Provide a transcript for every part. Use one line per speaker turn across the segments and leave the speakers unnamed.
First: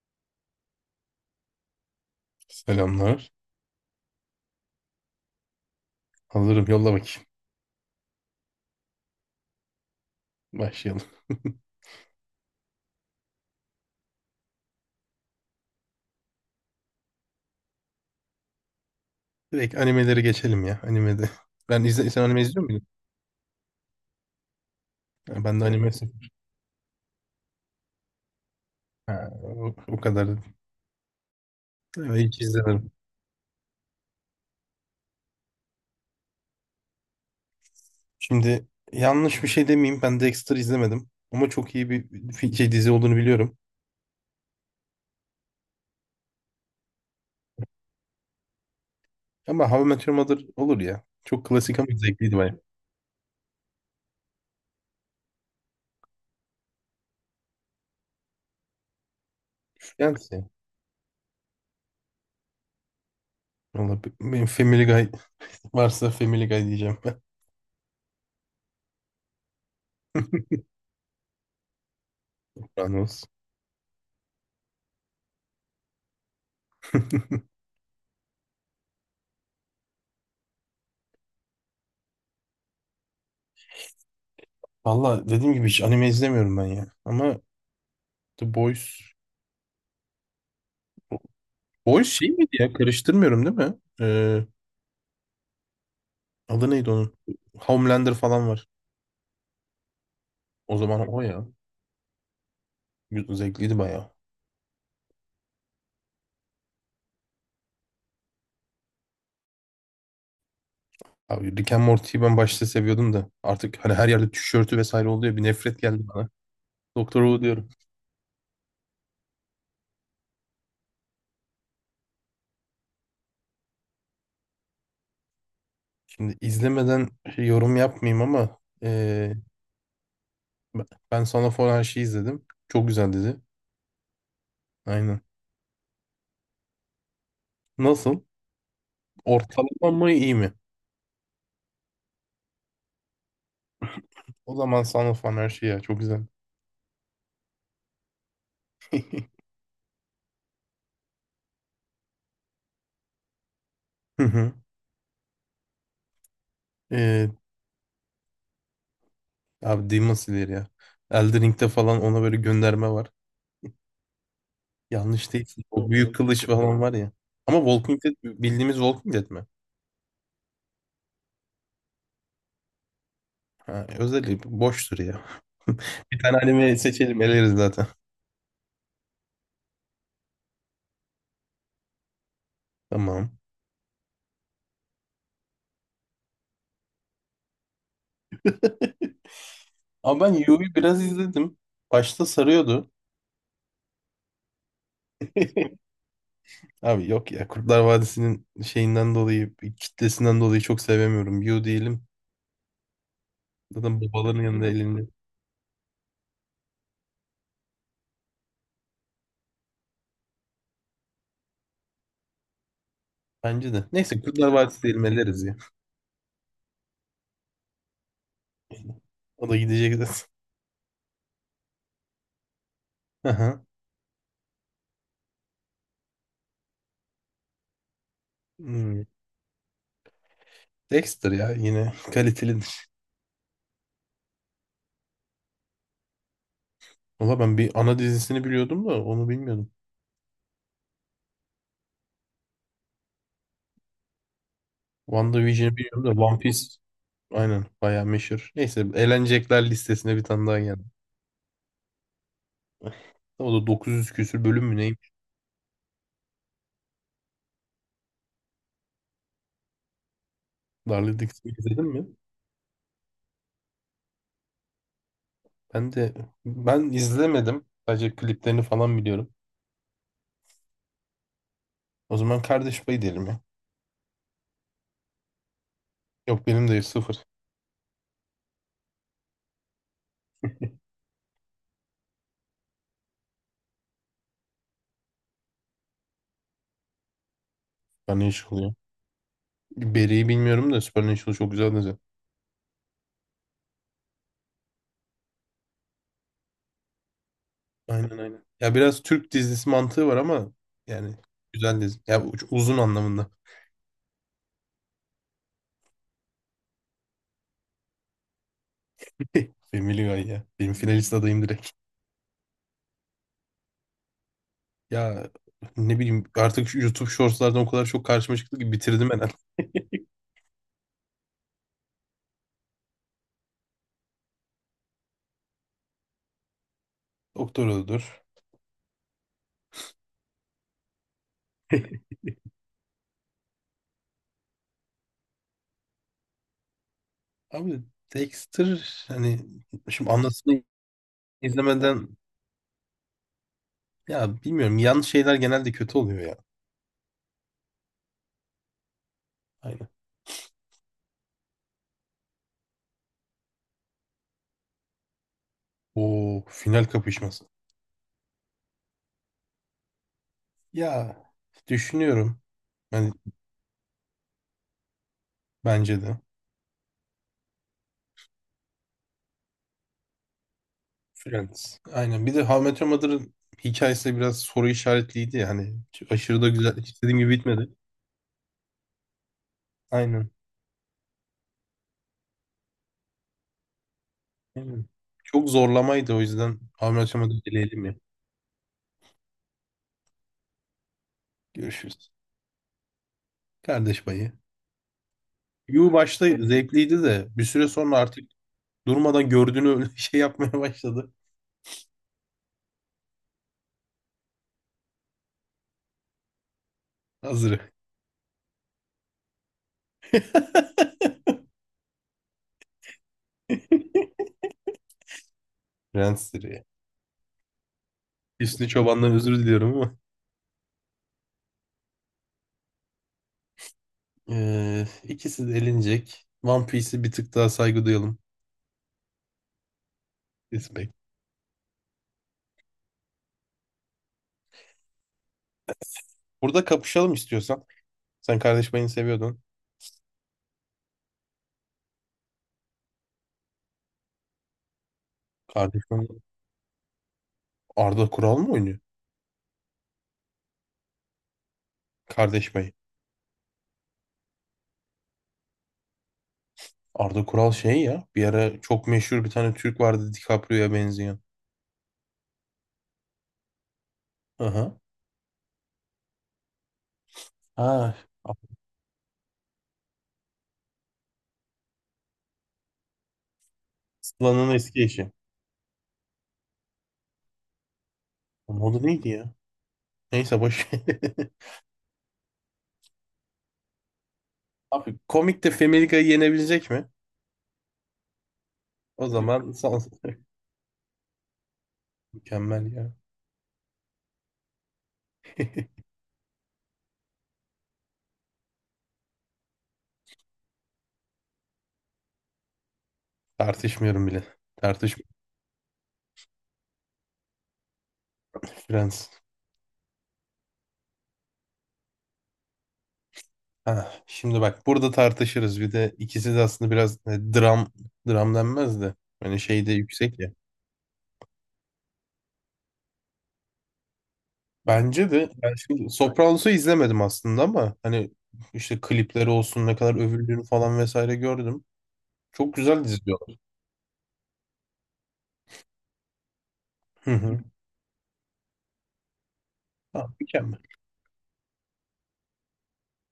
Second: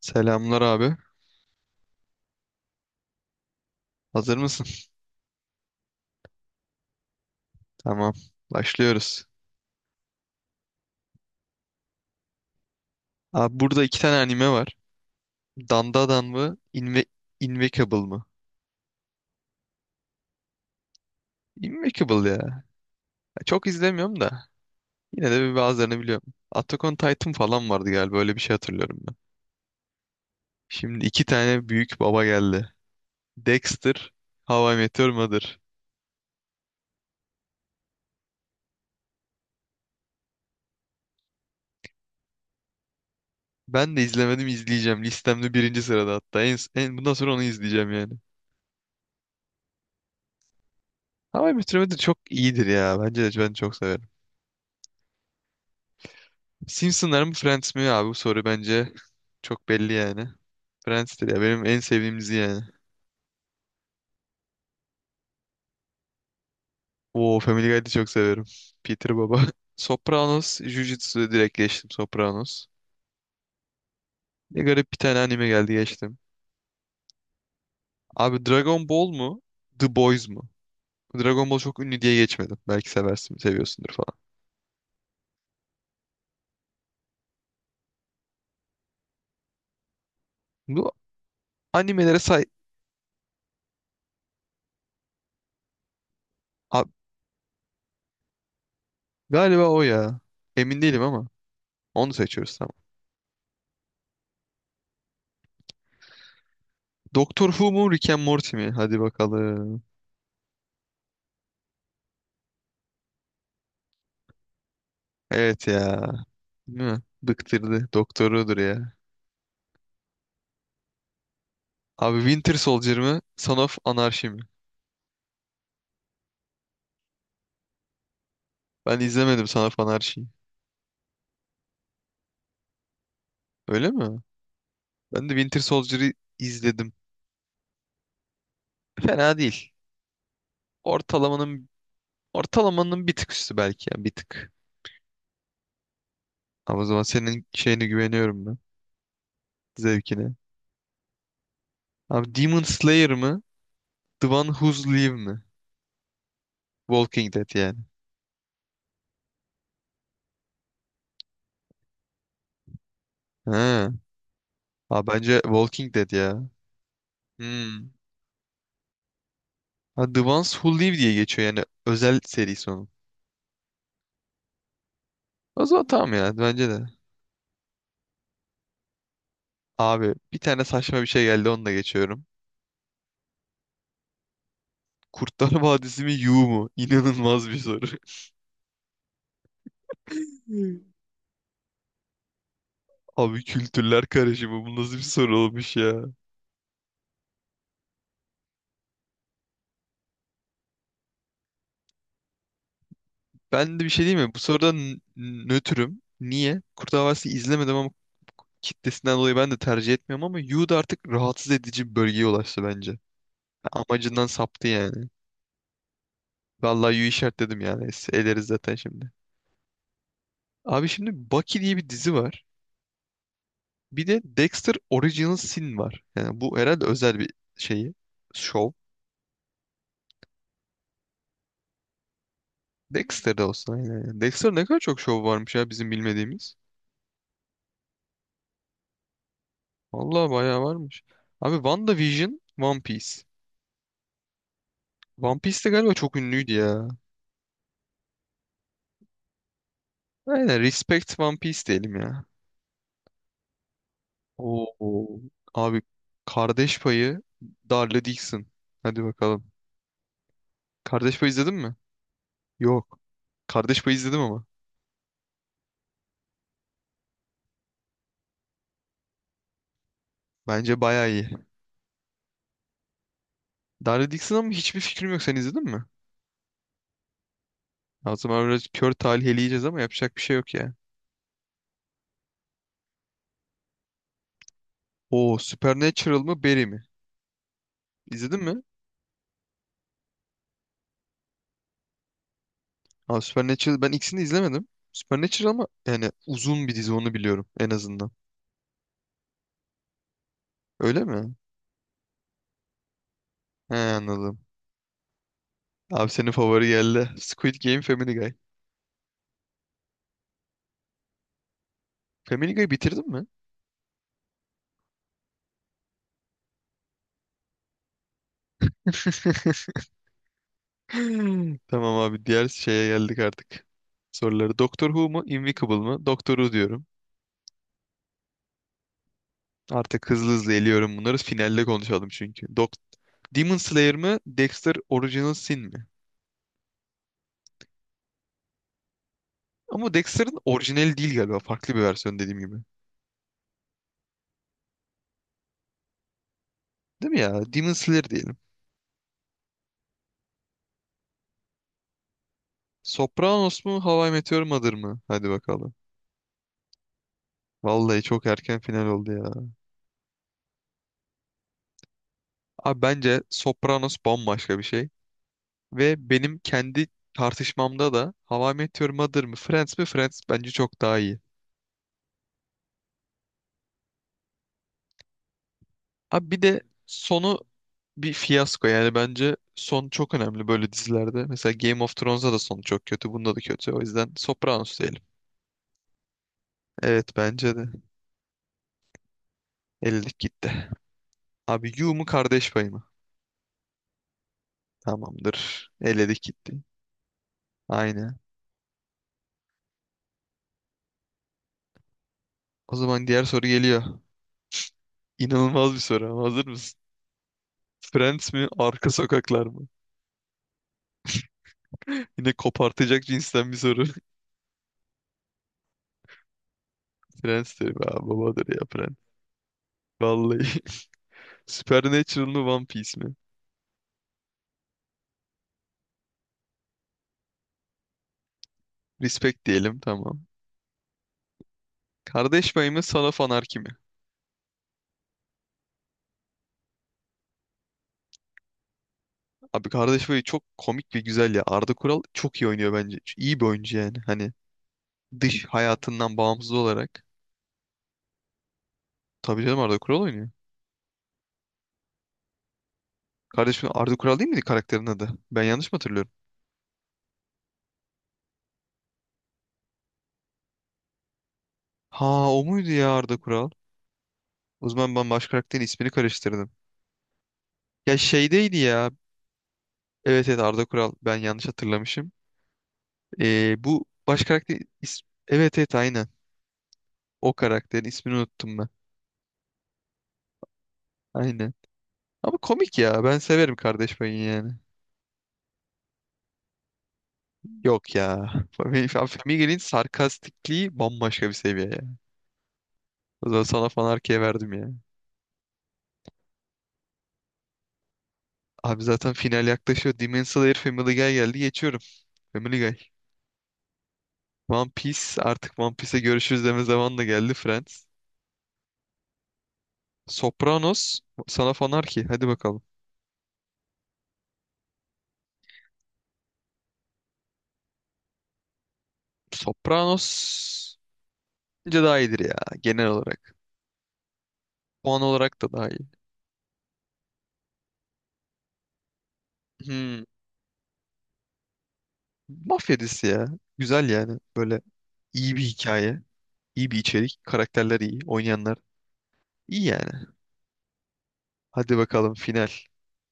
Selamlar abi.
Selamlar.
Hazır mısın?
Hazırım. Yolla bakayım.
Tamam. Başlıyoruz.
Başlayalım.
Abi burada iki tane anime var. Dandadan mı? Invincible mı?
Direkt animelere geçelim ya. Animede. Ben izle, sen
Invincible
anime
ya.
izliyor muydun?
Çok izlemiyorum da. Yine de
Ha,
bir
ben de anime
bazılarını
sıfır.
biliyorum. Attack on Titan falan vardı galiba. Öyle bir şey hatırlıyorum ben.
Ha, o kadar.
Şimdi iki tane büyük
Evet,
baba
hiç
geldi.
izlemedim.
Dexter, How I Met Your Mother.
Şimdi yanlış bir şey demeyeyim. Ben Dexter izlemedim. Ama çok iyi bir dizi olduğunu biliyorum.
Ben de izlemedim izleyeceğim. Listemde birinci sırada hatta. Bundan sonra onu izleyeceğim yani.
Ama How I Met Your Mother olur ya.
How
Çok
I Met
klasik
Your
ama
Mother çok
zevkliydi bayağı.
iyidir ya. Bence de ben çok severim. Simpsonlar mı Friends mi abi bu soru bence çok belli
Yani
yani. Friends'tir ya benim en sevdiğim dizi yani.
Valla benim Family Guy varsa Family Guy diyeceğim ben.
Oo Family Guy'ı da çok severim. Peter Baba. Sopranos, Jujutsu'ya direkt geçtim Sopranos.
Kur'an olsun.
Ne garip bir tane anime geldi geçtim. Abi Dragon Ball mu? The Boys mu? Dragon Ball çok ünlü diye geçmedim. Belki seversin, seviyorsundur falan.
Valla dediğim gibi hiç anime izlemiyorum ben ya. Ama The Boys.
Bu
O
animelere
şey
say...
miydi ya? Karıştırmıyorum değil mi? Ee, Adı
Abi,
neydi onun? Homelander falan var.
galiba o ya.
O
Emin değilim
zaman o
ama.
ya.
Onu seçiyoruz tamam.
Zevkliydi bayağı.
Doctor Who mu Rick and Morty mi? Hadi bakalım.
Abi Rick and Morty'yi ben başta seviyordum da artık hani her yerde tişörtü vesaire oluyor bir
Evet
nefret
ya.
geldi bana.
Değil mi?
Doktor Who diyorum.
Bıktırdı. Doktorudur ya. Abi Winter Soldier mı? Son of Anarchy mi?
Şimdi izlemeden yorum yapmayayım ama
Ben
ee,
izlemedim Son of Anarchy'yi.
ben sana falan şey izledim. Çok güzel dedi.
Öyle mi?
Aynen.
Ben de Winter Soldier'ı izledim.
Nasıl?
Fena değil.
Ortalama mı iyi mi?
Ortalamanın ortalamanın bir tık üstü belki ya bir tık.
O zaman sana falan her şey ya çok güzel.
Ama o zaman senin şeyine güveniyorum ben. Zevkine. Abi Demon Slayer mı?
Hı
The One
hı.
Who's Live mi? Walking
Ee,
Dead yani.
Abi Demon Slayer ya. Elden Ring'de falan ona böyle gönderme var.
Ha. Abi
Yanlış
bence
değil.
Walking
O
Dead
büyük
ya.
kılıç falan var ya. Ama
Hmm.
Walking Dead bildiğimiz Walking Dead mi?
Ha, The Ones Who Live diye geçiyor yani özel serisi onun.
Ha, özelliği boştur ya.
O zaman tamam
Bir
ya
tane
bence
anime
de.
seçelim eleriz zaten.
Abi bir tane saçma bir şey geldi onu da geçiyorum.
Tamam.
Kurtlar Vadisi mi Yu mu? İnanılmaz bir soru.
Ama ben Yu'yu
Hmm.
biraz izledim. Başta sarıyordu.
Abi kültürler karışımı bu nasıl bir soru olmuş ya.
Abi yok ya, Kurtlar Vadisi'nin şeyinden dolayı, kitlesinden dolayı çok sevemiyorum. Yu diyelim.
Ben de bir
Zaten
şey diyeyim mi?
babaların yanında elinde.
Nötrüm. Niye? Kurtlar Vadisi izlemedim ama kitlesinden dolayı ben de tercih etmiyorum ama Yu da artık rahatsız edici bir bölgeye ulaştı bence.
Bence de. Neyse
Amacından
Kurtlar
saptı
Vadisi diyelim,
yani.
eleriz ya.
Vallahi Yu işaretledim yani. Eleriz zaten şimdi.
O da gidecek zaten.
Abi şimdi Bucky diye bir dizi var.
Aha.
Bir de Dexter Original Sin var. Yani bu herhalde özel bir şeyi. Şov.
Hmm. Dexter ya yine kalitelidir.
Dexter'da olsa aynen. Yani. Dexter ne kadar çok şov varmış ya bizim bilmediğimiz.
Valla ben bir ana dizisini biliyordum da onu bilmiyordum.
Vallahi bayağı varmış. Abi WandaVision, One Piece. One Piece de
WandaVision'ı
galiba
biliyorum da
çok
One
ünlüydü
Piece
ya.
aynen bayağı meşhur. Neyse elenecekler listesine bir tane
Aynen
daha geldi.
Respect One Piece diyelim ya.
O da 900 küsür bölüm mü neymiş?
Oo. Abi Kardeş Payı, Darla Dixon. Hadi bakalım. Kardeş
Darlı
Payı
Dix'i
izledin mi?
izledin mi?
Yok. Kardeş Payı izledim ama.
Ben de ben izlemedim. Sadece kliplerini falan biliyorum.
Bence bayağı iyi.
O zaman kardeş payı diyelim ya.
Darla Dixon ama hiçbir fikrim yok. Sen izledin mi?
Yok, benim de sıfır.
Azam zaman biraz kör talih eleyeceğiz ama yapacak bir şey yok ya. Oo Supernatural mı Barry mi? İzledin
Supernatural
mi?
ya. Barry'i bilmiyorum da Supernatural çok güzel dizi.
Aa, Supernatural ben ikisini de izlemedim. Supernatural ama yani uzun bir dizi onu biliyorum en azından.
Aynen aynen. Ya biraz Türk dizisi mantığı var ama
Öyle
yani
mi?
güzel dizi. Ya uzun anlamında.
He anladım. Abi senin favori geldi. Squid Game Family Guy.
Family Guy ya. Benim finalist adayım direkt.
Family Guy bitirdin mi?
Ya ne bileyim, artık şu YouTube Shorts'lardan o kadar çok karşıma çıktı ki bitirdim hemen.
Hmm. Tamam abi diğer şeye geldik artık. Soruları Doctor Who mu Invincible mı? Doctor Who diyorum.
Doktor öldür.
Artık hızlı hızlı eliyorum bunları. Finalde konuşalım çünkü. Demon Slayer mı Dexter Original Sin mi?
Abi Dexter hani
Ama
şimdi
Dexter'ın
anlatsını
orijinali değil galiba. Farklı bir
izlemeden,
versiyon dediğim gibi.
ya bilmiyorum, yan şeyler genelde kötü oluyor ya.
Değil mi ya? Demon Slayer diyelim.
Aynen.
Sopranos mu? How I Met Your Mother mı? Hadi bakalım.
O final kapışması.
Vallahi çok erken final oldu ya.
Ya düşünüyorum.
Abi
Yani
bence Sopranos bambaşka bir şey.
bence
Ve
de.
benim kendi tartışmamda da How I Met Your Mother mı? Friends mi? Friends bence çok daha iyi.
Friends. Aynen. Bir de How I Met Your Mother'ın hikayesi de biraz soru işaretliydi yani.
Abi bir
Aşırı da
de
güzel. İstediğim gibi
sonu
bitmedi.
bir fiyasko. Yani bence son çok
Aynen.
önemli böyle dizilerde. Mesela Game of Thrones'da da sonu çok kötü. Bunda da kötü. O yüzden Sopranos
Yani
diyelim.
çok zorlamaydı, o yüzden abi
Evet
açamadı
bence de.
dileyelim ya.
Ellilik gitti. Abi Yu mu
Görüşürüz.
kardeş payı mı?
Kardeş payı.
Tamamdır.
Yu
Eledik
başta
gitti.
zevkliydi de bir süre sonra
Aynen.
artık durmadan gördüğünü öyle şey yapmaya başladı.
O zaman diğer soru geliyor. İnanılmaz bir soru ama hazır mısın?
Hazırı.
Friends mi? Arka sokaklar mı? Yine kopartacak cinsten bir soru.
Prensleri.
Friends diyor. Aa, babadır ya
Hüsnü
Friends.
Çoban'dan özür diliyorum ama.
Vallahi. Supernatural mı? One Piece mi?
İkisi de elenecek. One Piece'e bir tık daha saygı duyalım.
Respect diyelim tamam.
Respect.
Kardeş payı mı? Son of Anarchy mi?
Burada kapışalım istiyorsan. Sen Kardeş Payı'nı seviyordun.
Abi kardeş payı çok komik ve güzel ya. Arda Kural çok iyi oynuyor bence. İyi bir oyuncu yani. Hani dış
Kardeş Payı
hayatından bağımsız olarak.
Arda Kural mı oynuyor?
Tabii canım Arda Kural oynuyor.
Kardeş Payı.
Kardeşim Arda Kural değil miydi karakterin adı? Ben yanlış mı hatırlıyorum?
Arda Kural şey ya. Bir ara çok meşhur bir tane Türk vardı DiCaprio'ya benzeyen.
Ha o muydu ya Arda Kural? O
Aha.
zaman ben baş karakterin ismini karıştırdım.
Ha,
Ya şeydeydi ya. Evet evet Arda Kural. Ben yanlış hatırlamışım. Bu baş
Aslan'ın
karakter
eski
is-
eşi.
evet evet aynen. O karakterin ismini unuttum ben.
Onun adı neydi ya? Neyse boş ver.
Aynen. Ama komik ya. Ben severim kardeş payı yani.
Abi komik de Family Guy'ı yenebilecek mi?
Yok ya.
O zaman
Family'nin sarkastikliği bambaşka bir seviye ya.
mükemmel ya.
O zaman sana fan verdim ya. Abi zaten final yaklaşıyor. Demon Slayer Family Guy geldi. Geçiyorum. Family Guy.
Tartışmıyorum bile.
One
Tartış
Piece artık One Piece'e görüşürüz deme zamanı da geldi Friends.
Friends.
Sopranos sana fanar ki hadi bakalım.
Ha, şimdi bak burada tartışırız. Bir de ikisi de aslında biraz dram, denmez de. Hani şey de
Sopranos
yüksek ya.
bence daha iyidir ya genel olarak. Puan
Bence de.
olarak da
Ben
daha iyi.
şimdi Sopranos'u izlemedim aslında ama hani işte klipleri olsun, ne kadar
Hmm,
övüldüğünü falan vesaire gördüm. Çok
mafya
güzel dizi
dizisi ya.
diyorlar.
Güzel yani böyle iyi bir hikaye, iyi bir
Hı
içerik,
hı.
karakterler iyi, oynayanlar iyi yani.
Ha, mükemmel.
Hadi bakalım final.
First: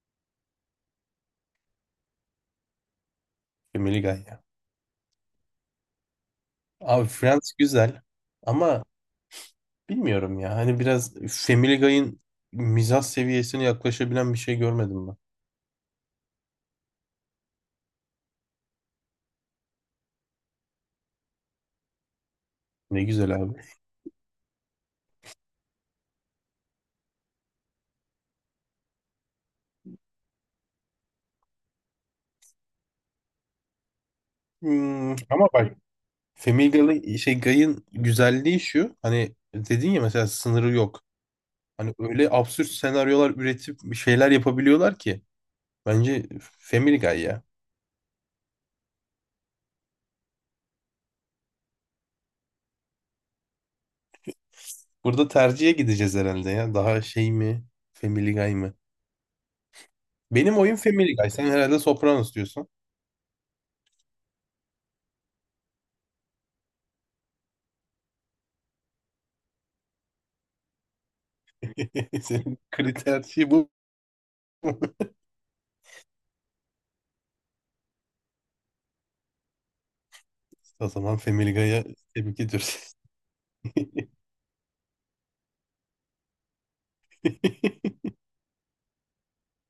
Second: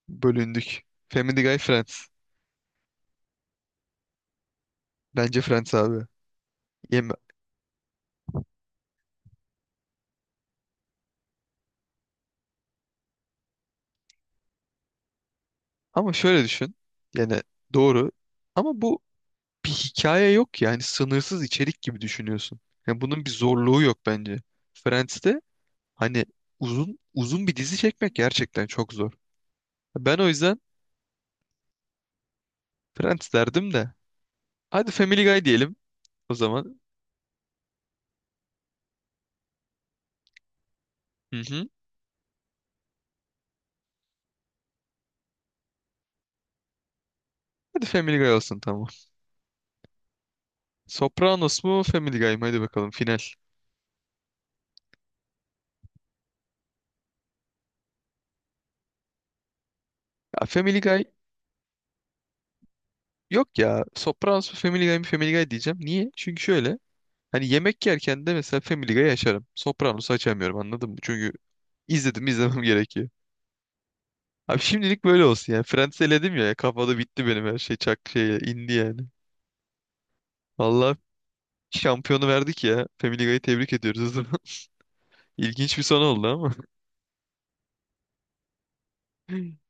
Bölündük. Family Guy Friends.
Family Guy ya.
Bence Friends abi.
Abi
Yeme-
Friends güzel ama bilmiyorum ya. Hani biraz Family Guy'ın mizah seviyesine yaklaşabilen bir şey görmedim ben.
Ama şöyle düşün. Yani doğru. Ama bu bir hikaye yok yani sınırsız içerik gibi düşünüyorsun. Yani
Ne
bunun bir
güzel abi.
zorluğu yok bence. Friends'te hani uzun uzun bir dizi çekmek gerçekten çok zor. Ben o yüzden Friends derdim de. Hadi
Hmm,
Family Guy
ama
diyelim
bak
o
Family
zaman.
Guy'ın şey Guy'ın güzelliği şu. Hani dedin ya, mesela sınırı yok.
Hı hı.
Hani öyle absürt senaryolar üretip bir şeyler yapabiliyorlar ki. Bence Family Guy ya.
Hadi Family Guy olsun tamam. Sopranos mu Family Guy mı? Hadi bakalım final.
Burada tercihe gideceğiz herhalde ya. Daha şey mi? Family Guy mı?
Ya
Benim oyun
Family Guy
Family Guy. Sen herhalde Sopranos diyorsun.
yok ya. Sopranos mu Family Guy mı Family Guy diyeceğim. Niye? Çünkü şöyle. Hani yemek yerken de mesela Family Guy açarım. Sopranos'u açamıyorum anladın mı? Çünkü izledim
Senin
izlemem gerekiyor.
kriter şey bu.
Abi
Mu?
şimdilik böyle olsun yani. Friends eledim ya. Kafada bitti benim her şey. Çak şeye indi yani.
O
Vallahi
zaman Family Guy'a
şampiyonu
tebrik
verdik ya.
ediyoruz.
Family Guy'ı tebrik ediyoruz o zaman. İlginç bir son oldu ama.